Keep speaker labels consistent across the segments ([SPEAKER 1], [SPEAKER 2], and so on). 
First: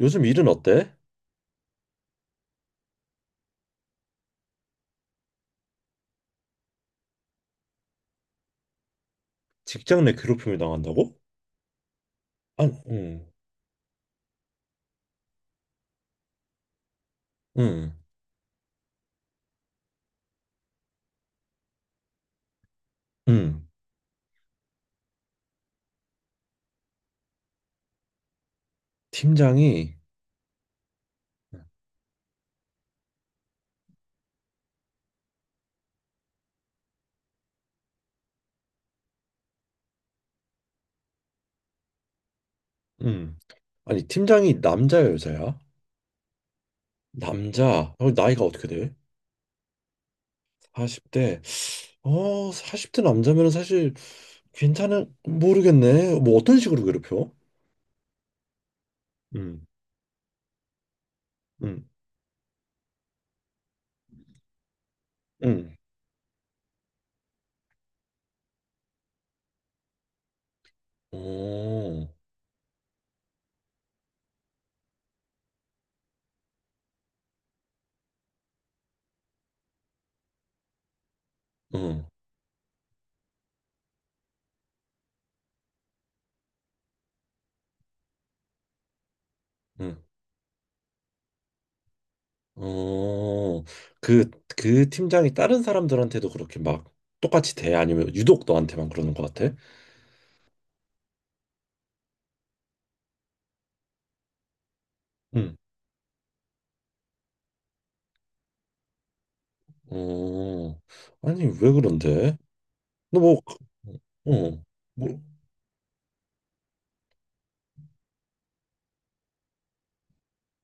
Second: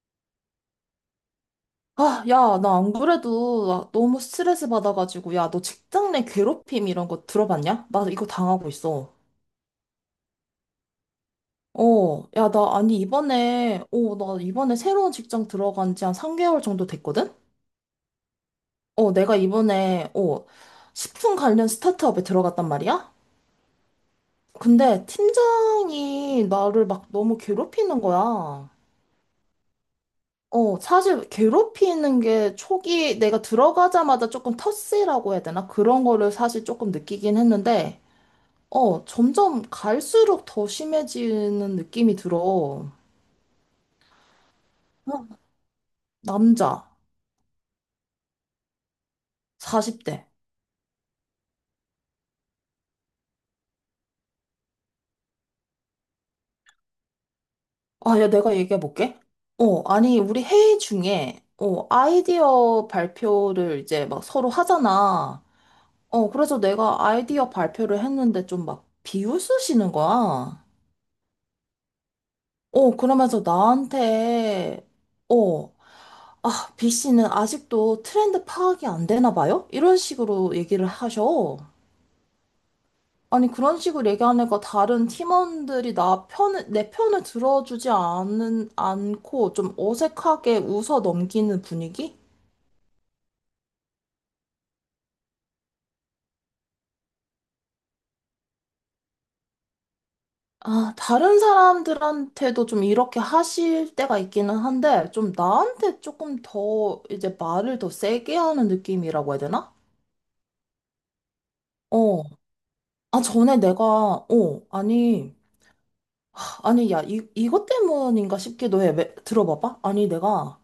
[SPEAKER 1] 요즘 일은 어때?
[SPEAKER 2] 아, 야, 나 안 그래도 나 너무 스트레스 받아가지고, 야, 너 직장 내 괴롭힘 이런 거 들어봤냐? 나 이거 당하고 있어.
[SPEAKER 1] 직장 내 괴롭힘을 당한다고?
[SPEAKER 2] 야,
[SPEAKER 1] 아니,
[SPEAKER 2] 나, 아니,
[SPEAKER 1] 응,
[SPEAKER 2] 이번에, 나 이번에 새로운 직장 들어간 지 한 3개월 정도 됐거든?
[SPEAKER 1] 응,
[SPEAKER 2] 내가 이번에, 식품 관련 스타트업에 들어갔단 말이야?
[SPEAKER 1] 응.
[SPEAKER 2] 근데 팀장이 나를 막 너무 괴롭히는 거야.
[SPEAKER 1] 팀장이,
[SPEAKER 2] 사실 괴롭히는 게 초기 내가 들어가자마자 조금 터스라고 해야 되나? 그런 거를 사실 조금 느끼긴 했는데, 점점 갈수록 더 심해지는 느낌이 들어.
[SPEAKER 1] 응. 아니, 팀장이 남자야,
[SPEAKER 2] 어,
[SPEAKER 1] 여자야?
[SPEAKER 2] 남자,
[SPEAKER 1] 남자. 나이가 어떻게 돼?
[SPEAKER 2] 40대.
[SPEAKER 1] 40대. 40대 남자면 사실 괜찮은, 모르겠네. 뭐 어떤 식으로 괴롭혀?
[SPEAKER 2] 아, 야, 내가 얘기해볼게.
[SPEAKER 1] 응,
[SPEAKER 2] 아니, 우리 회의 중에,
[SPEAKER 1] 응,
[SPEAKER 2] 아이디어 발표를 이제 막 서로 하잖아.
[SPEAKER 1] 응.
[SPEAKER 2] 그래서 내가 아이디어 발표를 했는데 좀 막 비웃으시는 거야.
[SPEAKER 1] 오,
[SPEAKER 2] 그러면서 나한테, 어, 아, B 씨는 아직도 트렌드 파악이 안 되나 봐요? 이런 식으로 얘기를 하셔.
[SPEAKER 1] 응,
[SPEAKER 2] 아니, 그런 식으로 얘기하니까 다른 팀원들이 나 편을, 내 편을 들어주지 않은 않고 좀
[SPEAKER 1] 응.
[SPEAKER 2] 어색하게 웃어 넘기는 분위기?
[SPEAKER 1] 어, 그, 그 팀장이 다른 사람들한테도 그렇게 막 똑같이 돼? 아니면 유독 너한테만 그러는 것 같아?
[SPEAKER 2] 아, 다른 사람들한테도 좀 이렇게 하실 때가 있기는 한데, 좀
[SPEAKER 1] 응.
[SPEAKER 2] 나한테 조금 더 이제 말을 더 세게 하는 느낌이라고 해야 되나?
[SPEAKER 1] 어, 아니, 왜
[SPEAKER 2] 어.
[SPEAKER 1] 그런데? 너
[SPEAKER 2] 아,
[SPEAKER 1] 뭐, 그,
[SPEAKER 2] 전에 내가,
[SPEAKER 1] 어, 뭐,
[SPEAKER 2] 아니, 아니, 야, 이것 때문인가 싶기도 해. 들어봐봐. 아니, 내가,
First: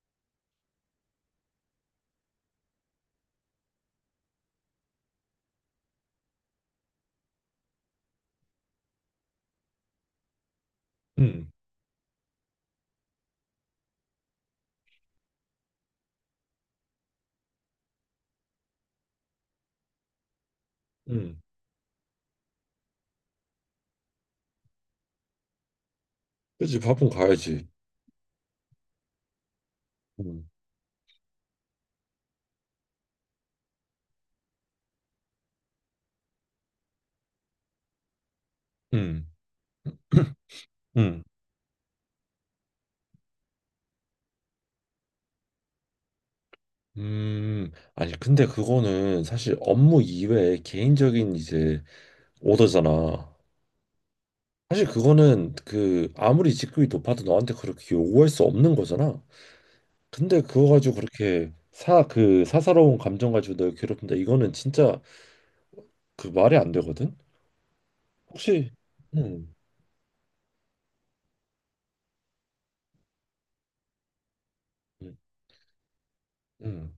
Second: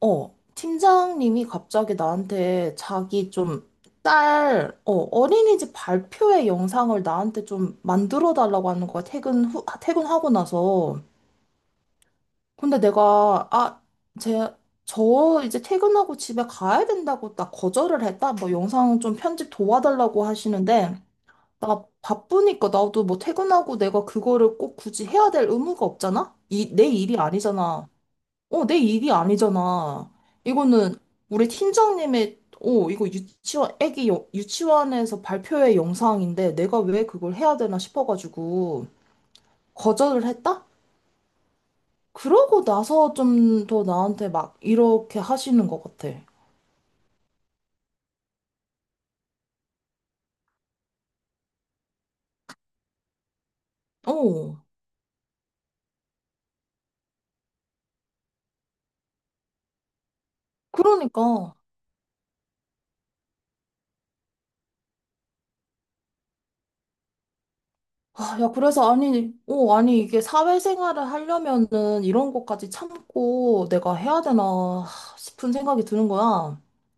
[SPEAKER 2] 팀장님이 갑자기 나한테 자기 좀 딸, 어린이집 발표회 영상을 나한테 좀 만들어 달라고 하는 거야. 퇴근 후, 퇴근하고 나서.
[SPEAKER 1] 응.
[SPEAKER 2] 근데 내가, 아, 제, 저 이제 퇴근하고 집에 가야 된다고 나 거절을 했다. 뭐 영상 좀 편집 도와달라고 하시는데,
[SPEAKER 1] 응.
[SPEAKER 2] 나 바쁘니까 나도 뭐 퇴근하고 내가 그거를 꼭 굳이 해야 될 의무가 없잖아?
[SPEAKER 1] 그치,
[SPEAKER 2] 내
[SPEAKER 1] 밥은
[SPEAKER 2] 일이
[SPEAKER 1] 가야지.
[SPEAKER 2] 아니잖아. 내 일이 아니잖아.
[SPEAKER 1] 응.
[SPEAKER 2] 이거는 우리 팀장님의, 이거 유치원, 애기 유치원에서 발표회 영상인데 내가 왜 그걸 해야 되나 싶어가지고
[SPEAKER 1] 응.
[SPEAKER 2] 거절을 했다?
[SPEAKER 1] 응.
[SPEAKER 2] 그러고 나서 좀 더 나한테 막 이렇게 하시는 것 같아.
[SPEAKER 1] 아니, 근데 그거는 사실 업무 이외에 개인적인 이제 오더잖아.
[SPEAKER 2] 어,
[SPEAKER 1] 사실 그거는 그 아무리 직급이 높아도 너한테 그렇게 요구할 수 없는 거잖아. 근데 그거 가지고 그렇게
[SPEAKER 2] 그러니까.
[SPEAKER 1] 그 사사로운 감정 가지고 널 괴롭힌다. 이거는 진짜 그 말이 안 되거든?
[SPEAKER 2] 아, 야,
[SPEAKER 1] 혹시,
[SPEAKER 2] 그래서 아니,
[SPEAKER 1] 응.
[SPEAKER 2] 아니, 이게 사회생활을 하려면은 이런 것까지 참고 내가 해야 되나
[SPEAKER 1] 응.
[SPEAKER 2] 싶은 생각이 드는 거야.
[SPEAKER 1] 응.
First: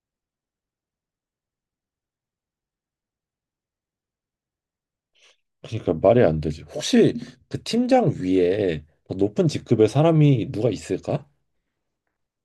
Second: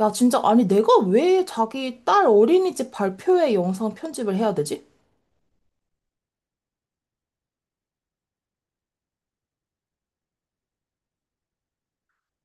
[SPEAKER 2] 야, 진짜, 아니, 내가 왜 자기 딸 어린이집 발표회 영상 편집을 해야 되지?
[SPEAKER 1] 그러니까 말이 안 되지. 혹시 그 팀장 위에 더 높은 직급의 사람이 누가 있을까?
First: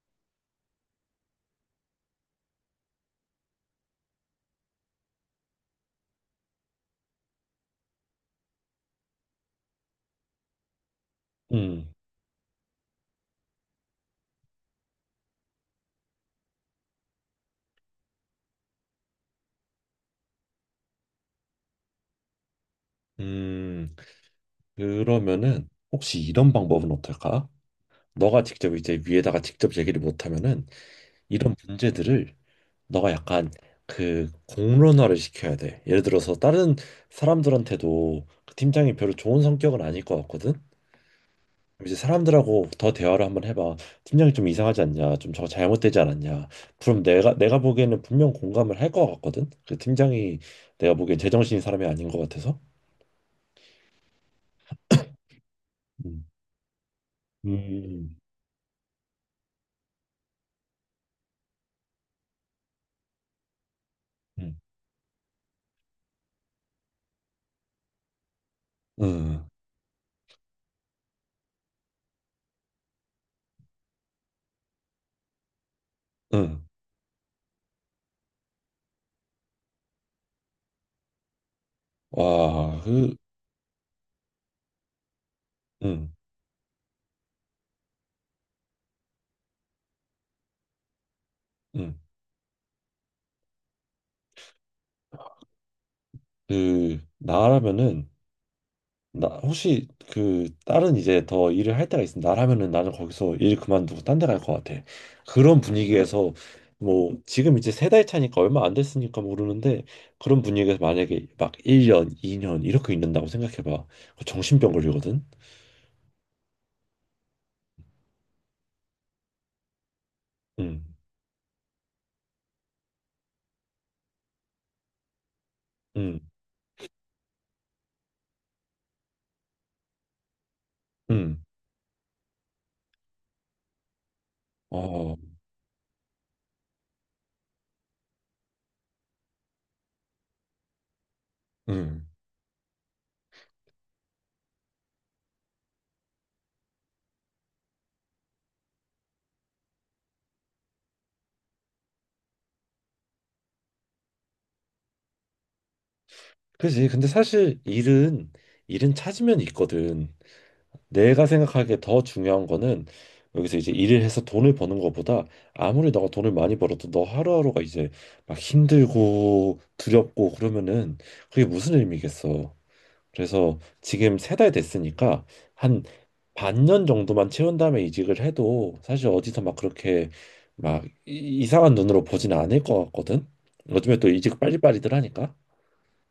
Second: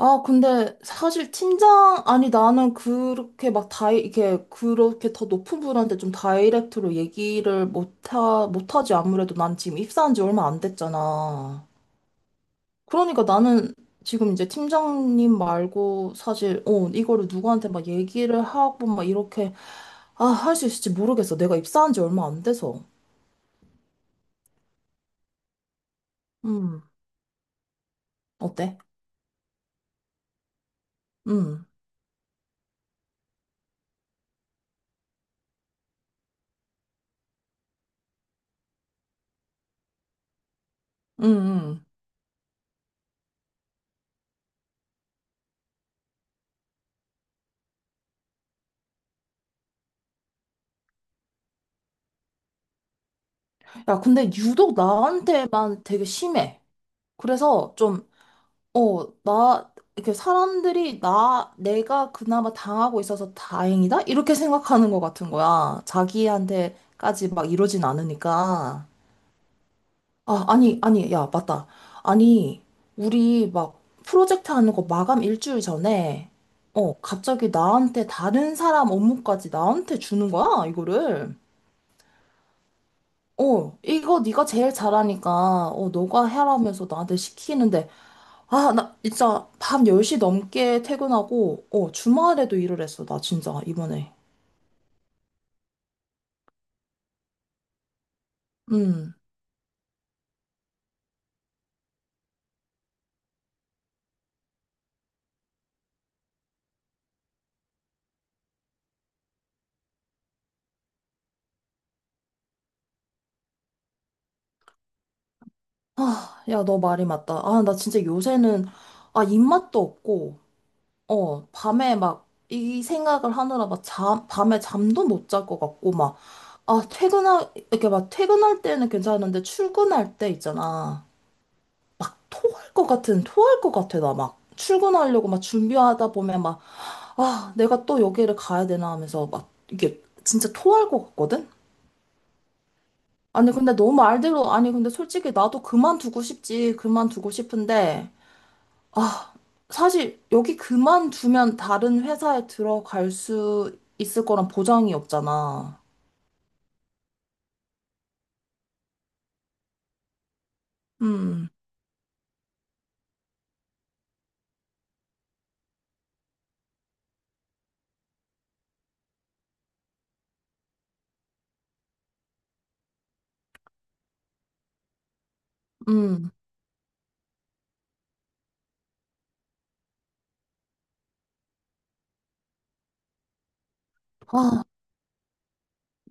[SPEAKER 2] 아, 근데 사실 팀장, 아니, 나는 그렇게 막 이렇게, 그렇게 더 높은 분한테 좀 다이렉트로 얘기를 못하지. 아무래도 난 지금 입사한 지 얼마 안 됐잖아.
[SPEAKER 1] 음.
[SPEAKER 2] 그러니까 나는 지금 이제 팀장님 말고 사실, 이거를 누구한테 막 얘기를 하고 막 이렇게, 아, 할 수 있을지 모르겠어. 내가 입사한 지 얼마 안 돼서.
[SPEAKER 1] 음, 그러면은 혹시 이런
[SPEAKER 2] 음,
[SPEAKER 1] 방법은 어떨까? 너가 직접
[SPEAKER 2] 어때?
[SPEAKER 1] 이제 위에다가 직접 얘기를 못하면은 이런
[SPEAKER 2] 음,
[SPEAKER 1] 문제들을 너가 약간 그 공론화를 시켜야 돼. 예를 들어서 다른 사람들한테도 그 팀장이 별로 좋은 성격은 아닐 것 같거든.
[SPEAKER 2] 음, 음.
[SPEAKER 1] 이제 사람들하고 더 대화를 한번 해봐. 팀장이 좀 이상하지 않냐? 좀 저거 잘못되지 않았냐? 그럼 내가 보기에는 분명 공감을 할 것 같거든. 그 팀장이 내가 보기엔 제정신인 사람이 아닌 것 같아서.
[SPEAKER 2] 야, 근데 유독 나한테만 되게
[SPEAKER 1] 음,
[SPEAKER 2] 심해. 그래서 좀,
[SPEAKER 1] 음,
[SPEAKER 2] 나, 이렇게 사람들이 나, 내가 그나마 당하고 있어서 다행이다? 이렇게
[SPEAKER 1] 음,
[SPEAKER 2] 생각하는 것 같은 거야. 자기한테까지 막 이러진 않으니까.
[SPEAKER 1] 응,
[SPEAKER 2] 아, 아니, 아니, 야, 맞다. 아니, 우리 막 프로젝트 하는 거 마감 일주일 전에,
[SPEAKER 1] 응.
[SPEAKER 2] 갑자기 나한테 다른 사람 업무까지 나한테 주는 거야, 이거를.
[SPEAKER 1] 와, 그,
[SPEAKER 2] 이거 네가 제일 잘하니까,
[SPEAKER 1] 응,
[SPEAKER 2] 너가 해라면서 나한테 시키는데, 아, 나 진짜 밤 10시 넘게 퇴근하고,
[SPEAKER 1] 응.
[SPEAKER 2] 주말에도 일을 했어, 나 진짜, 이번에.
[SPEAKER 1] 그 나라면은
[SPEAKER 2] 음.
[SPEAKER 1] 나 혹시 그 다른 이제 더 일을 할 때가 있으면 나라면은 나는 거기서 일 그만두고 딴데 갈 것 같아. 그런 분위기에서 뭐 지금 이제 세 달 차니까 얼마 안 됐으니까 모르는데 그런 분위기에서 만약에 막 1년, 2년 이렇게 있는다고 생각해 봐. 정신병 걸리거든.
[SPEAKER 2] 아, 야, 너 말이 맞다. 아, 나 진짜 요새는, 아, 입맛도 없고,
[SPEAKER 1] 응.
[SPEAKER 2] 밤에 막 이 생각을 하느라 막 잠, 밤에 잠도 못 잘 것 같고 막,
[SPEAKER 1] 응.
[SPEAKER 2] 아, 이렇게 막 퇴근할 때는 괜찮은데 출근할 때 있잖아.
[SPEAKER 1] 응.
[SPEAKER 2] 막 토할 것 같은, 토할 것 같아, 나 막.
[SPEAKER 1] 어.
[SPEAKER 2] 출근하려고 막 준비하다 보면 막, 아, 내가 또 여기를 가야 되나 하면서 막 이게 진짜 토할 것 같거든?
[SPEAKER 1] 응.
[SPEAKER 2] 아니, 근데 너 말대로, 아니, 근데 솔직히 나도 그만두고 싶지, 그만두고 싶은데. 아, 사실 여기 그만두면 다른 회사에 들어갈 수 있을 거란 보장이 없잖아.
[SPEAKER 1] 그지. 근데 사실 일은 찾으면 있거든. 내가
[SPEAKER 2] 음,
[SPEAKER 1] 생각하기에 더 중요한 거는 여기서 이제 일을 해서 돈을 버는 거보다 아무리 너가 돈을 많이 벌어도 너 하루하루가 이제 막 힘들고 두렵고 그러면은 그게 무슨 의미겠어. 그래서 지금 세 달 됐으니까 한
[SPEAKER 2] 음.
[SPEAKER 1] 반년 정도만 채운 다음에 이직을 해도 사실 어디서 막 그렇게 막 이상한 눈으로 보진 않을 것 같거든. 요즘에 또 이직
[SPEAKER 2] 아,
[SPEAKER 1] 빨리빨리들 하니까.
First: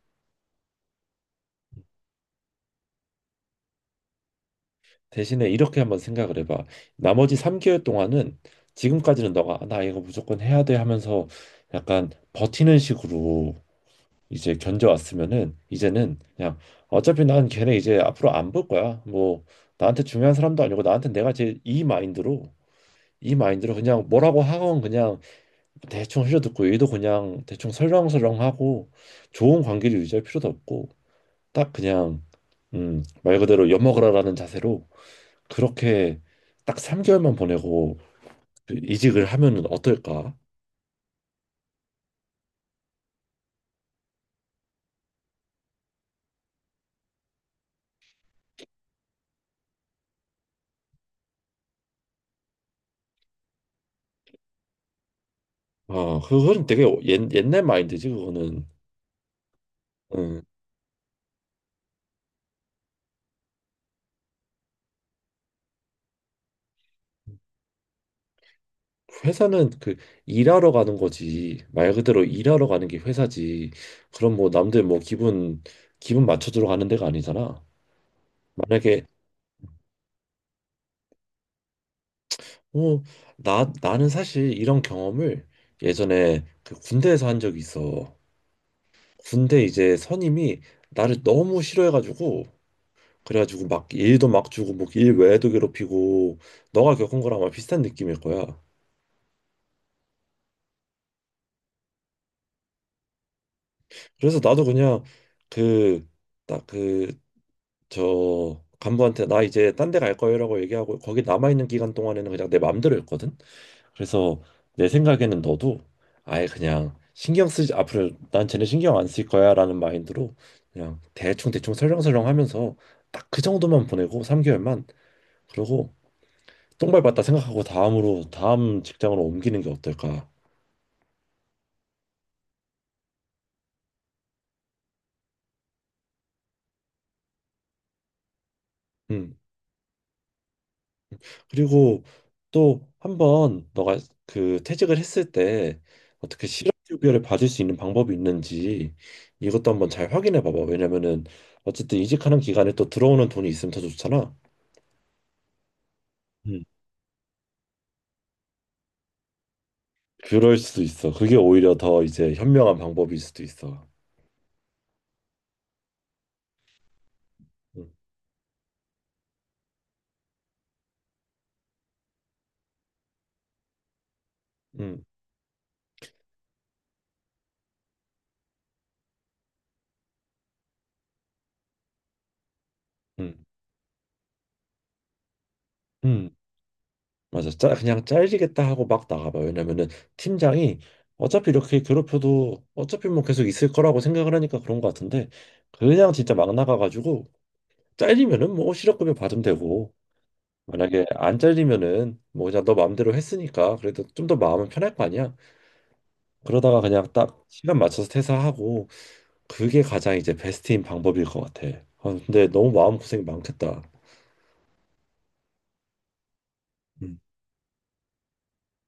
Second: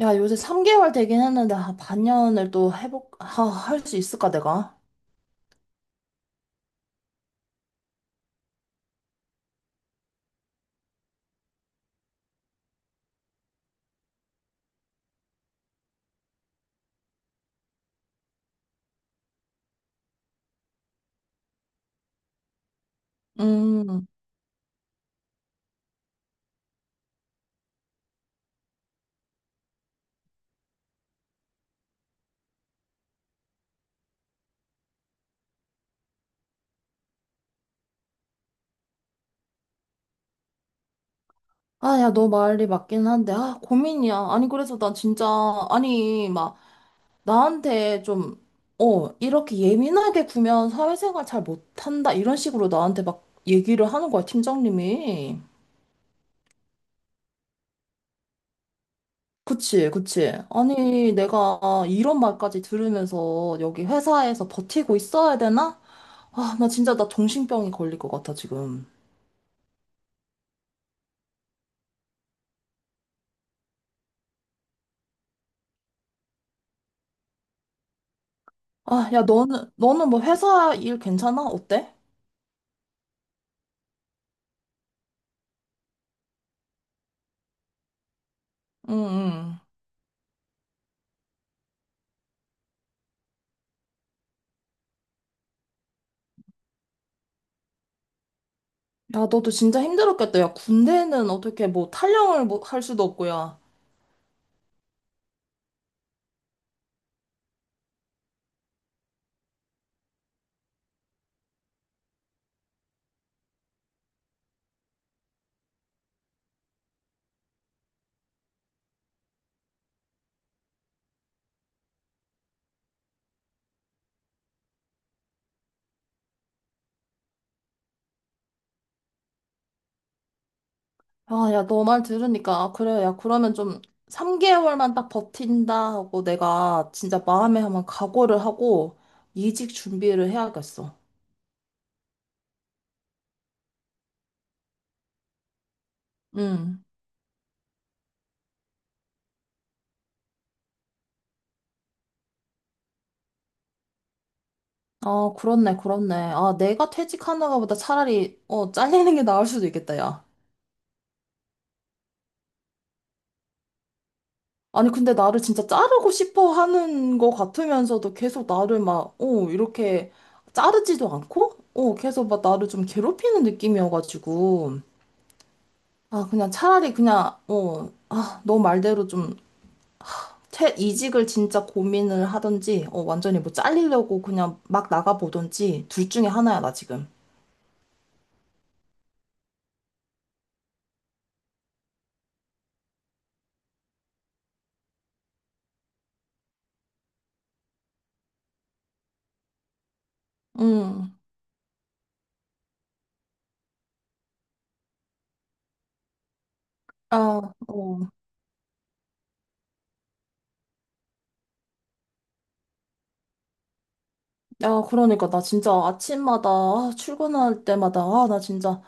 [SPEAKER 2] 야, 요새 3개월 되긴 했는데, 아, 아, 할 수 있을까, 내가?
[SPEAKER 1] 대신에 이렇게 한번 생각을 해봐. 나머지 3개월 동안은 지금까지는 너가 "아, 나 이거 무조건 해야 돼 하면서 약간 버티는 식으로 이제 견뎌왔으면은 이제는 그냥 어차피 난 걔네 이제 앞으로 안 볼 거야. 뭐 나한테 중요한 사람도 아니고 나한테 내가 제 이 마인드로 그냥
[SPEAKER 2] 음.
[SPEAKER 1] 뭐라고 하건 그냥 대충 흘려듣고 얘도 그냥 대충 설렁설렁하고 좋은 관계를 유지할 필요도 없고 딱 그냥 말 그대로 엿먹으라라는 자세로 그렇게 딱 3개월만 보내고 그 이직을 하면은 어떨까?
[SPEAKER 2] 아, 야, 너 말이 맞긴 한데, 아, 고민이야. 아니, 그래서 난 진짜, 아니, 막, 나한테 좀, 이렇게 예민하게 구면 사회생활 잘 못한다, 이런 식으로 나한테 막 얘기를 하는 거야, 팀장님이.
[SPEAKER 1] 아, 그거는 되게 옛날 마인드지 그거는.
[SPEAKER 2] 그치, 그치.
[SPEAKER 1] 응.
[SPEAKER 2] 아니, 내가 이런 말까지 들으면서 여기 회사에서 버티고 있어야 되나? 아, 나 진짜 나 정신병이 걸릴 것 같아, 지금.
[SPEAKER 1] 회사는 그 일하러 가는 거지. 말 그대로 일하러 가는 게 회사지. 그럼 뭐 남들 뭐 기분 맞춰주러 가는 데가 아니잖아. 만약에
[SPEAKER 2] 아, 야, 너는 뭐 회사 일 괜찮아? 어때?
[SPEAKER 1] 어, 나 나는 사실 이런 경험을 예전에 그 군대에서 한 적이 있어.
[SPEAKER 2] 응, 응.
[SPEAKER 1] 군대 이제 선임이 나를 너무 싫어해가지고 그래가지고 막 일도 막 주고 뭐 일 외에도 괴롭히고 너가 겪은 거랑 아마 비슷한 느낌일 거야.
[SPEAKER 2] 야, 너도 진짜 힘들었겠다. 야, 군대는 어떻게 뭐 탈영을 뭐 할 수도 없고, 야.
[SPEAKER 1] 그래서 나도 그냥 그 딱 그 저 간부한테 나 이제 딴데 갈 거예요라고 얘기하고 거기 남아 있는 기간 동안에는 그냥 내 맘대로 했거든. 그래서 내 생각에는 너도 아예 그냥 신경 쓰지 앞으로 난 쟤네 신경 안 쓸 거야라는 마인드로 그냥 대충 대충 설렁설렁 하면서 딱 그 정도만 보내고 3개월만 그러고 똥밟았다 생각하고 다음 직장으로 옮기는 게 어떨까?
[SPEAKER 2] 아, 야, 너 말 들으니까, 아, 그래. 야, 그러면 좀 3개월만 딱 버틴다 하고 내가 진짜 마음에 한번 각오를 하고
[SPEAKER 1] 음.
[SPEAKER 2] 이직 준비를 해야겠어.
[SPEAKER 1] 그리고 또 한 번 너가 그 퇴직을 했을 때 어떻게
[SPEAKER 2] 응.
[SPEAKER 1] 실업급여를 받을 수 있는 방법이 있는지 이것도 한번 잘 확인해 봐봐. 왜냐면은 어쨌든 이직하는 기간에 또 들어오는 돈이 있으면 더 좋잖아.
[SPEAKER 2] 아, 그렇네, 그렇네. 아,
[SPEAKER 1] 음.
[SPEAKER 2] 내가 퇴직하는가 보다 차라리, 잘리는 게 나을 수도 있겠다, 야.
[SPEAKER 1] 그럴 수도 있어. 그게 오히려 더 이제 현명한 방법일 수도 있어.
[SPEAKER 2] 아니, 근데 나를 진짜 자르고 싶어 하는 거
[SPEAKER 1] 음.
[SPEAKER 2] 같으면서도 계속 나를 막, 이렇게 자르지도 않고, 계속 막 나를 좀 괴롭히는 느낌이어가지고.
[SPEAKER 1] 음.
[SPEAKER 2] 아, 그냥 차라리 그냥, 아, 너 말대로 좀, 이직을 진짜 고민을 하든지, 완전히
[SPEAKER 1] 음.
[SPEAKER 2] 뭐 잘리려고 그냥 막 나가보든지, 둘 중에
[SPEAKER 1] 음.
[SPEAKER 2] 하나야, 나 지금.
[SPEAKER 1] 맞아. 그냥 잘리겠다 하고 막 나가봐. 왜냐면은 팀장이 어차피 이렇게 괴롭혀도 어차피 뭐 계속 있을 거라고 생각을 하니까 그런 것 같은데 그냥 진짜 막 나가가지고 잘리면은 뭐 실업급여 받으면 되고 만약에
[SPEAKER 2] 음,
[SPEAKER 1] 안 잘리면은 뭐 그냥 너 마음대로 했으니까 그래도 좀 더 마음은 편할 거 아니야. 그러다가 그냥
[SPEAKER 2] 아,
[SPEAKER 1] 딱 시간
[SPEAKER 2] 어.
[SPEAKER 1] 맞춰서 퇴사하고 그게 가장 이제 베스트인 방법일 것 같아. 아, 근데 너무 마음고생이 많겠다.
[SPEAKER 2] 야, 그러니까 나 진짜 아침마다 아,
[SPEAKER 1] 음.
[SPEAKER 2] 출근할 때마다 아, 나 진짜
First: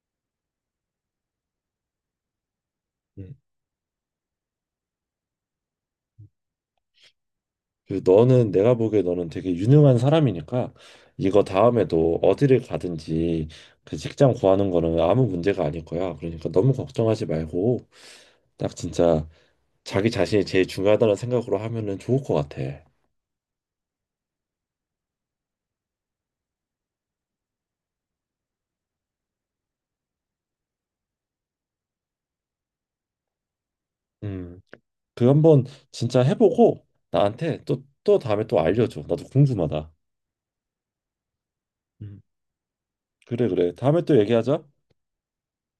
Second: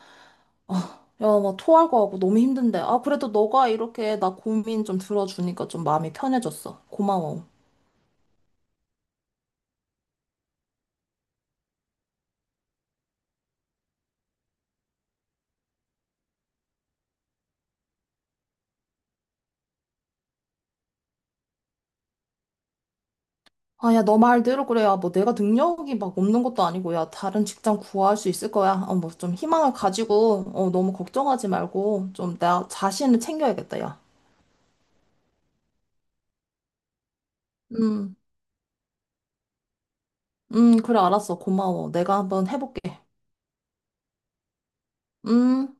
[SPEAKER 2] 아, 야, 막 토할 거 같고 너무 힘든데. 아, 그래도
[SPEAKER 1] 음.
[SPEAKER 2] 너가 이렇게 나 고민 좀 들어주니까 좀 마음이 편해졌어. 고마워.
[SPEAKER 1] 그 너는 내가 보기에 너는 되게 유능한 사람이니까 이거 다음에도 어디를 가든지 그 직장 구하는 거는 아무 문제가 아닐 거야. 그러니까 너무 걱정하지 말고 딱 진짜 자기 자신이 제일 중요하다는 생각으로 하면은 좋을 것 같아.
[SPEAKER 2] 아, 야, 너 말대로 그래. 야, 뭐 내가 능력이 막 없는 것도 아니고 야, 다른 직장 구할 수 있을 거야. 뭐 좀 희망을 가지고 너무 걱정하지 말고 좀 나 자신을 챙겨야겠다, 야.
[SPEAKER 1] 음, 그 한번 진짜 해보고 나한테 또
[SPEAKER 2] 음.
[SPEAKER 1] 또 다음에 또 알려줘. 나도 궁금하다.
[SPEAKER 2] 그래 알았어. 고마워. 내가
[SPEAKER 1] 음,
[SPEAKER 2] 한번 해볼게.
[SPEAKER 1] 그래 그래. 다음에 또 얘기하자.
[SPEAKER 2] 음.